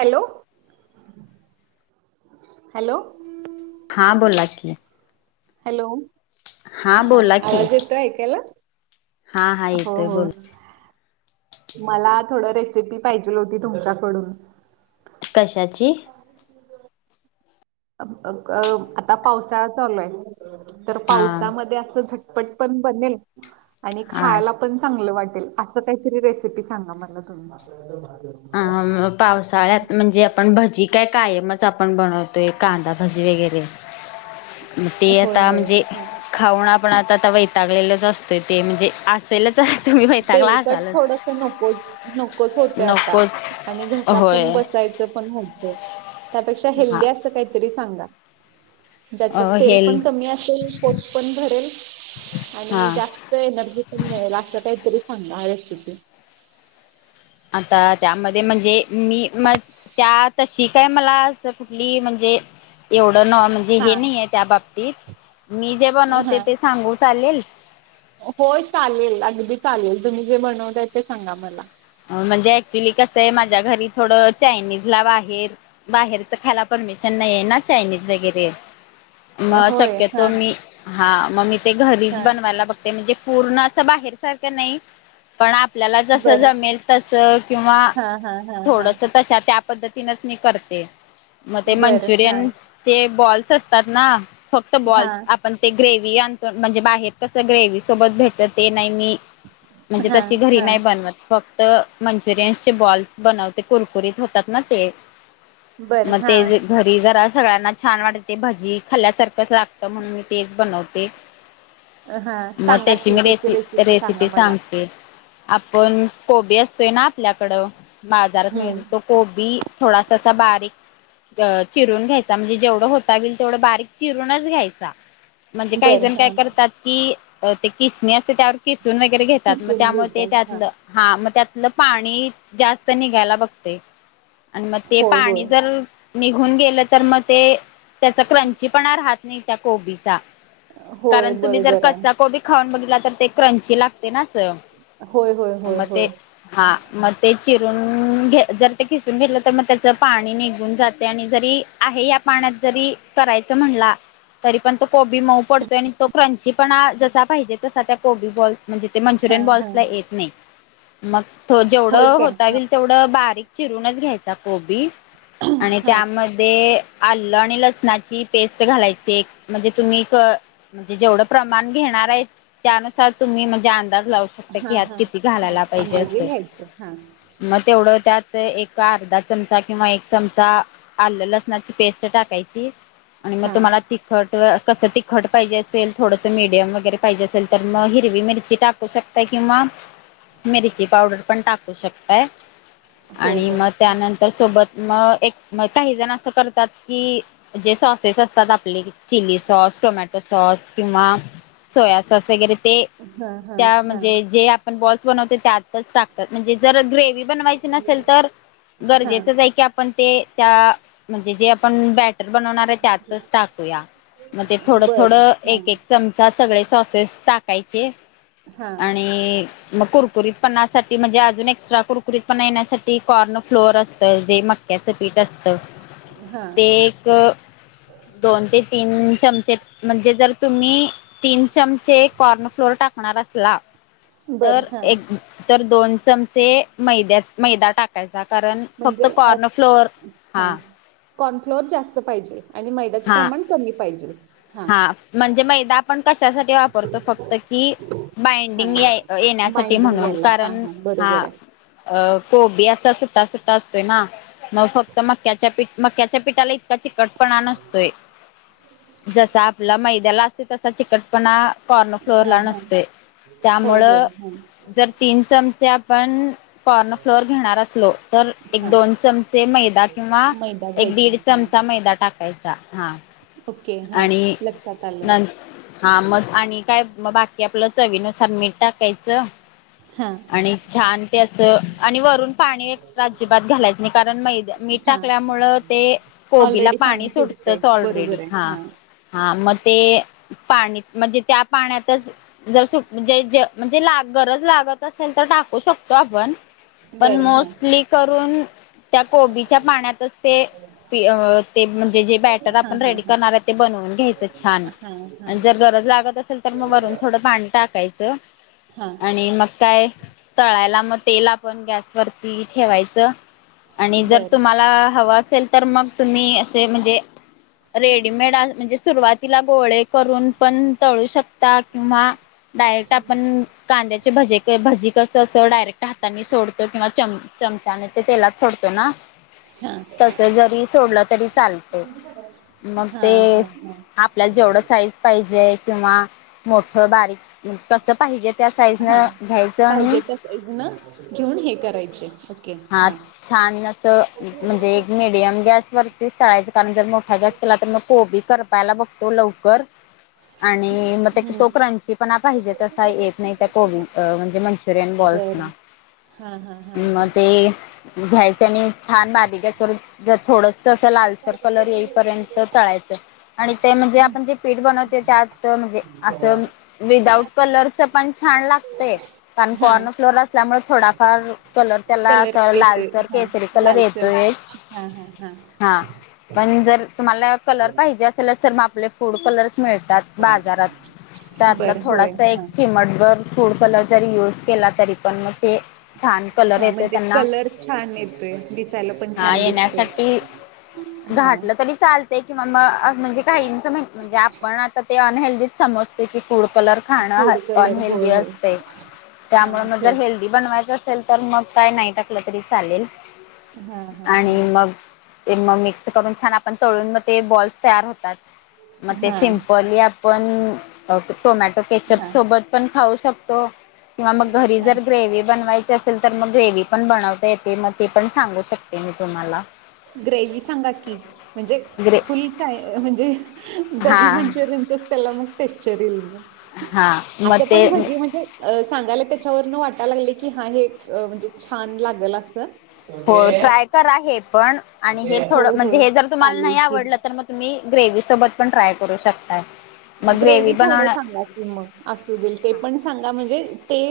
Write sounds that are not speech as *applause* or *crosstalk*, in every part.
Hello hello हा बोला की हॅलो हा बोला की आवाज येतोय ऐकायला हा हा हो येतोय हो बोला. मला थोड रेसिपी पाहिजे होती तुमच्याकडून कशाची? आता पावसाळा चालू आहे तर हा पावसामध्ये असं झट- -पट पण बनेल आणि हा खायला पण चांगलं वाटेल. असं काहीतरी रेसिपी सांगा मला तुम्हाला अ पावसाळ्यात म्हणजे आपण भजी काय कायमच आपण बनवतोय कांदा भजी वगैरे मग ते होय आता होय. म्हणजे हा. खाऊन आपण आता आता वैतागलेलंच असतोय ते म्हणजे असेलच तुम्ही वैतागला तेलकट असालच थोडस नको नकोच होत आता नकोच आणि घसा पण होय बसायचं पण होतंय. त्यापेक्षा हा हेल्दी अस काहीतरी सांगा. ज्याच्यात तेल हेल् पण कमी असेल पोट पण भरेल. आणि हां जास्त एनर्जी पण मिळेल असं काहीतरी सांगा ह रेसिपी आता त्यामध्ये म्हणजे मी म त्या तशी काय मला असं कुठली म्हणजे एवढं न म्हणजे हे हा. नाही आहे त्या बाबतीत मी जे बनवते हा ते सांगू चालेल? होय चालेल अगदी चालेल तुम्ही जे बनवताय ते सांगा मला म्हणजे ऍक्च्युली कसं आहे माझ्या घरी थोडं चायनीज ला बाहेर बाहेरच खायला पण परमिशन नाहीे ना चायनीज वगैरे मग होय. शक्यतो हा मी हा मग मी ते घरीच हा. बनवायला बघते म्हणजे पूर्ण असं बाहेर सारखं नाही पण आपल्याला जसं बरं. जमेल तसं किंवा हा हा हा हा. थोडस तश त्या पद्धतीनच मी करते. मग ते बरं. हा मंचुरियनचे बॉल्स असतात ना फक्त हा बॉल्स आपण ते ग्रेवी आणो म्हणजे बाहेर कसं ग्रेव्ही सोबत भेटत ते नाही मी म्हणजे हा तशी घरी हा नाही बनवत फक्त मंचुरियन्सचे बॉल्स बनवते कुरकुरीत होतात ना ते बरं मग हा. ते ज घरी जरा अस सगळ्यांना छान वाटते भजी खाल्ल्यासारखंच लागतं म्हणून मी तेच बनवते. हा मग सांगा त्याची की मी रेसि सांगा रेसिपी मला. सांगते. आपण कोबी असतोय ना आपल्याकडं बाजारात मिळत तो हम्म कोबी थोडासा बारीक अ चिरून घ्यायचा म्हणजे जेवढं होता होईल तेवढं बारीक चिरूनच घ्यायचा. म्हणजे काही बरं जण काय हा करतात की ते किसनी असते त्यावर कि सून वगैरे घेतात मग किसून त्यामुळे ते घेतात हा त्यातलं हा मग त्यातलं पाणी जास्त निघायला बघते. आणि मग ते होय होय. पाणी जर निघून गेलं तर मग ते त्याच क्रंची पण राहात नाही, त्या कोबीचा होय कारण तुम्ही जर बरोबर आहे कच् कोबी खाऊन बघ तर ते क्रंची लागते ना. होय हो. म ते हा. मग ते चिरून घ जर ते खिसून गेलं तर मग त्याच पाणी निघून जाते आणि जरी या पाण्यात जरी करायच म्हणला. तरी पण तो कोबी मऊ पडतोय आणि तो क्रंची पण जसा पाहिजे तसा त्या कोबी बॉल म्हणजे ते हा मंचुरियन हा बॉल्सला येत नाही. मग होय जेवढं काय होता होईल तेवढं बारीक चिरूनच घ्यायचा कोबी आणि त्यामध्ये आलं आणि लसणाची पेस्ट घालायची एक म्हणजे तुम्ही म्हणजे जेवढं प्रमाण घेण आणनार त्या नुसार तुम्ही अंदाज लाऊ हा शकताय हा किती हा घालायला पाहिजे अंदाजे असे घ्यायचं हा मग तेवढ त्यात तर एक अर्धा चमचा किंवा एक चमचा आलं लसणाची पेस्ट टाकायची. आणि मग हा तुम्हाला तिखट कसं तिखट पाहिजे असेल थोडंसं मिडियम वगैरे पाहिजे असेल तर मग हिरवी मिरची टाकू शकताय. किंवा. मिरची पावडर पण टाकू शकताय हो आणि हो मग त्यानंतर सोबत मग एक म काही जण असं करतात की जे सॉसेस असतात आपले चिली सॉस टोमॅटो सॉस किंवा सोया सॉस वगैरे ते हा हा त्या हा म्हणजे जे आपण बॉल्स बनवते त्यात टाकतात म्हणजे जर ग्रेवही बनवायची नसेल तर हा गरजेचच आहे की आपण ते त्या म्हणजे जे आपण बॅटर बनवणार आहे, त्यातच टाकू मग हा थोड थोड बर हा एक एक चमचा सगळे सॉसेस टाकायचे हा आणि मग कुरकुरीत पणासाठी म्हणजे अजून एक्स्ट्रा कुरकुरीत पणा येण्यासाठी कॉर्न फ्लोअर असतं जे मग क्याच पीठ असत. हा ते एक, दोन ते तीन चमचे म्हणजे जर तुम्ही तीन चमचे कॉर्न फ्लोर टाकणार असला बर तर हा एक तर दोन चमचे मैद्यात मैदा टाक कारण म्हणजे फक्त अ कॉर्नर फ्लोअर हा कॉर्नफ्लोअर जास्त पाहिजे. आणि मैद्याचं हा प्रमाण कमी पाहिजे हा म्हणजे मैदा आपण कशासाठी वापतो फक्त कि हा बाइंडिंग येण्यासाठी म्हणून कारण हा बरं. अ कोबी असा सुट्टा सुट्टा असतोय ना मग फक्त मक्याच्या पीठ मक्याच्या पिठाला त्या चिकटपण णस जसा आपलं मैद्याला असते तसा चिकटपणा कॉर्न फ्लोअर हा ला हा नसतोय. होय त्यामुळ होय हा जर तीन चमचे आपण कॉर्न फ्लोअर घेणार असलो, तर हा एक दोन चमचे मैदा किंवा मैदा एक घ्यायचा दीड हा चमचा मैदा टाक हां. ओके हा लक्षात. आलं न हा मग आणि काय म बाकी आपलं चवीनुसार मी टाकायच हा आणि छान ते असं आणि वरून पा एक्स्ट्रा अजिबात घालायच नाही कारण मै मीठ हा टाकल्यामुळे ते कोबीला ऑलरेडी पाणी सु सुटतंय ऑलरेडी बरोबर हा आहे हा मग ते पा म्हणजे त्या पाण्यात जरे म्हणजे गरज लागत अस टाकू शकतो आपण पण बरं हा मोस्टली करून त्या कोबीच्या पाण्यातच ते ते म्हणजे जे बॅटर हां आपण हां रेडी हां करणार आहे ते बनवून घ्यायचं छान हां हां आणि जर गरज लागत असेल तर मग वरून थोडं पाणी टाकाय च हां आणि मग काय तळायला मग तेल आ पण गॅस वरती ठेवायच, आणि जर बरं तुम्हाला हवा अ सेल तर मग तुम्ही असे म्हणजे रेडीमेड म्हणजे सुरुवातीला गोळे करून पण तळू शक या किंवा डायरेक्ट आपण कांद्याचे भजे भजी कस असं डायरेक्ट हाताने सोडतो किंवा चम चमचाने ते तेलात सोडतो ना हां तसं जरी सोडलं तरी चालतं. मग हां ते हां हां आपल्याला जेवढं साईज पाहिजे किंवा मोठं बारीक कसं पाहिजे त्या हा साईजनं घ्यायचं पाहिजे आणि त्या साईज न घेऊन हे करायचे. ओके हा हां छान अस म्हणजे एक मिडियम गॅ सवरतीच तळायचं कारण जर मोठा गॅस केला तर मग कोबी करपायला बघतो लवकर, आणि मग तो क्रंची पण पाहिजे तसा येत नाही त्या को म्हणजे मंचुरियन बॉल् बर हा हा हा हा घ्यायच आणि छान बारीक गॅसवर थोडंसं असं लालसर कलर येईपर्यंत तळायचं. आणि ते म्हणजे आपण जे पीठ बनवतो त्यात म्हणजे असं विदाउट कलरच पण छान लागतंय. कारण हां कॉर्न फ्लोर असल्यामुळे थोडाफार कलर त्याला कलर असं येतोय लालसर हा केसरी कलर लालसर येतोयच हा हा हा पण जर तुम्हाला कलर पाहिजे असेलच तर मग आपले फूड कलर मिळतात बाजारात त्यातला बरं होय थोडासा एक हां चिमटभर फूड कलर जरी युज केला तरी पण मग ते छान कलर हां ये म्हणजे कलर छान येतोय दिसायला पण हा छान दिसतंय. येण्यासाठी घाटलं तरी चालतंय किंवा म‌ अ म्हणजे काहींच म्हणजे आपण आता ते अनहेल्दीच समजतोय की फूड कलर खाणं फूड कलर अनहे होय ल्दी होय असतंय, हां त्यामुळे मग जर थोड हेल्दी बनवायचं असेल तर मग काय नाही टाकलं तरी चालेल. हां हां हां आणि मग ते मग मिक्स करून छान आ पण तळून मग ते बॉल्स तयार होतात, मग ते हां सिमपली आपण टोमॅटो केचअप हां सोबत पण खाऊ शकतो, किंवा मग घरी हां जर ग्रेवी बनवायची असेल तर मग ग्रेव्ही पण बनवता येते. मग ते पण सांगू शकते मी तुम्हाला. ग्रेवी सांगा की, म्हणजे ग्रे फुल चाय म्हणजे गोबी हा मंचुरियन च त्याला मग टेक्शर येईल मग, हा मग असं ते पण भजी म्हणजे सांगायला त्याच्यावरनं वाटा लागलंय की हा हे म्हणजे छान लागलं असं. हो ट्राय करा हे पण आणि हे होय थोडं म्हणजे होय हे जर तुम्हाला चालेल नाही की. आवडलं तर मग तुम्ही ग्रेवी सोबत पण ट्राय करू शकताय. मग ग्रेव्ही ग्रेवी थोडं बनवण्या सांगा कि मग असूदे ते पण सांगा म्हणजे ते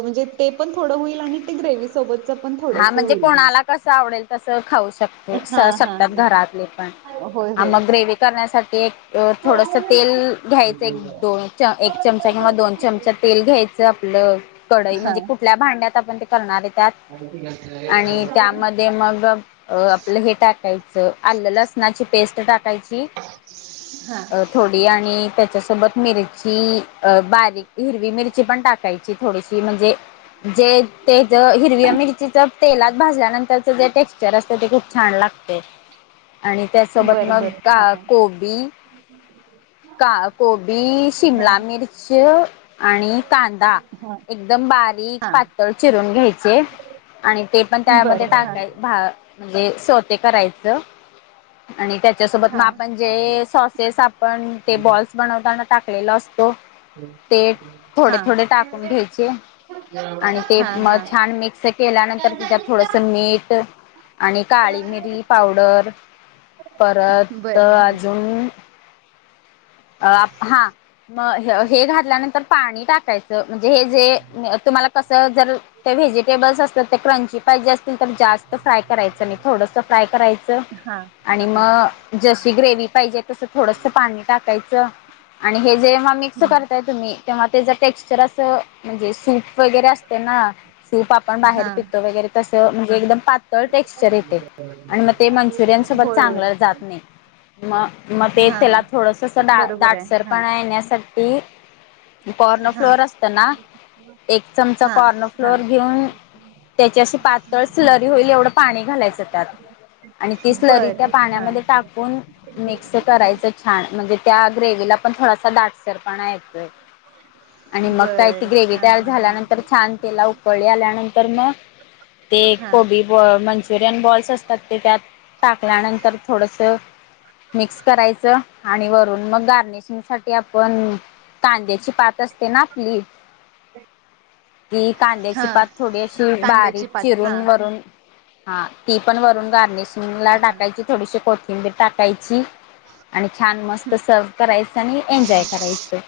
म्हणजे ते पण थोडं होईल आणि ते ग्रेवी सोबत हा म्हणजे कोणाला कसं आवडेल तसं खाऊ शकतो हा हा शकतात हा घरातले पण. होय हा होय. मग ग्रेवी करण्यासाठी एक थोडस तेल घ्यायचं एक दोन च एक चमचा किंवा दोन चमचा तेल घ्यायचं आपलं कडई हा म्हणजे कुठल्या भांड्यात आपण ते करणार आहे त्यात *unintelligible* आणि त्यामध्ये मग आपलं हे टा कायच आलं लसणाची पेस्ट टाकायची थोडी आणि त्याच्यासोबत मिरची अ बारीक हिरवी मिरची पण, टाकायची थोडीशी म्हणजे जे तेज हिरव्या मिरची तेलात भाजल्यानंतरच जे टेक्स्चर असते ते खूप छान लागतंय. आणि त्यासोबत बर मग बर का हा कोबी का गोबी हा शिमला मिर्च आणि कांदा हा एकदम बारीक हा पातळ चिरून घ्यायचंय आणि ते पण बर त्यामध्ये हा टाकाय भा म्हणजे स्योते करायचं. आणि त्याच्यासोबत म हा आपण हा जे सॉसेस आपण ते बॉल्स बनवताना टाकलेलं असतं ते थोडे थोडे टाकून घ्यायचे. आणि ते हा म हा छान मिक्स केल्यानंतर त्याच्यात थोडस मीठ आणि काळी मिरी पावडर परत बर हा अजून अ हा मग हे हे घातल्यानंतर पाणी टाकायचं. म्हणजे हे जे तुम्हाला कसं जर ते व्हेजिटेबल्स अस तर ते क्रंची पाहिजे असतील तर, जास्त फ्राय करायचं नाही थोडस फ्राय करायचं हा आणि म हा जशी ग्रेव्ही पाहिजे तसं थोडस पाणी टाकायचं आणि हे जेव्हा मिक्स करताय तुम्ही तेव्हा त्याच टेक्स्चर असं म्हणजे सूप वगैरे असते ना सूप आपण बाहेर हा पित वगैरे तसं म्हणजे एकदम. पातळ टेक्स्चर येते आणि मग ते मंचुरियन सोबत होय होय चांगलं जात नाई. म मग ते हा त्याला थोडंसं असं दाट बरोबर आहे हा दाटसरपणा येण्यासाठी कॉर्न हा फ्लोअर असत ना एक चमचा हा कॉर्न हा फ्लोअर घेऊन त्याची अशी पातळ स्लरी होईल एवढं पाणी घालायचं त्यात. आणि ती स्लरी बर त्या हा पाण्यामध्ये टाकून मिक्स करायचं छान म्हणजे त्या ग्रेव्हीला पण थोडासा दाटसर पणा येतोय. आणि मग काही त बर ग्रेवही हा हा तयार हा झाल्यानंतर छान तेला उकळी आल्यानंतर मगं ते हा कोबी ब मंचुरियन बॉल्स असतात ते त्यात टाकल्यानंतर थोडंसं मिक्स करायचं आणि वरून मग गार्निशिंग साठी आपण कांद्याची पात असते ना आपली *inaudible* ती कांद्याची हा पात थोडी अशी बारीक कांद्याची पात चिरून हा वरून हा ती पण वरून गार्निशिंग ला हा टाकायची, थोडीशी कोथिंबीर टाकायची. आणि छान मस्त सर्व्ह करायचं आणि एन्जॉय करायचं.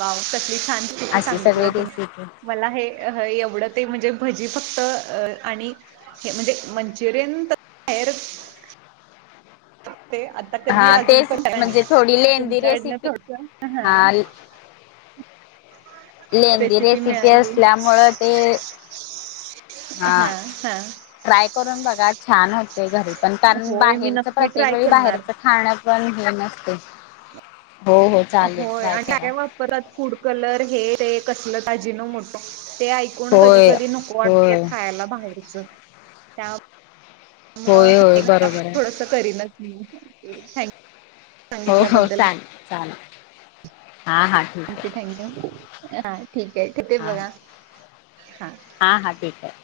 वाव कसली छान रेसिपी अशी सांगितला सगळी तुम्ही, रेसिपी मला हे एवढं ते म्हंजे भजी फक्त आणि हे म्हणजे मंचुरियन तर बाहेर ते आता कधी हा अजून तेच पण *unintelligible* नाही म्हणजे थोडी लेंदी तुमच्याकडन रेसिपी थोडस ह *inaudible* लेदीं रेसिपी असल्यामुळं ते हा हां हां. ट्राय करून बघा छान होते घरी पण कारण, होय मी बाहेरच नक्की प्रत्येक ट्राय वेळी करणार बाहेरचं खाणं पण चांगल नसते. हो हो चालेल होय ट्राय आणि करा आणल्यावर परत फूड कलर हे ते कसलं ते अजीनो मोटो ते ऐकून कधी होय कधी नको वाटतें होय खायला बाहेरचं त्या होय होय बरोबर आहे. हम्म ओके थँक्यू. हो हो सांगितल्याबद्दल चाल चाल. थँक्यू थँक्यू हा ठीक आहे ठेवते बघा हा. हा हा ठीक आहे.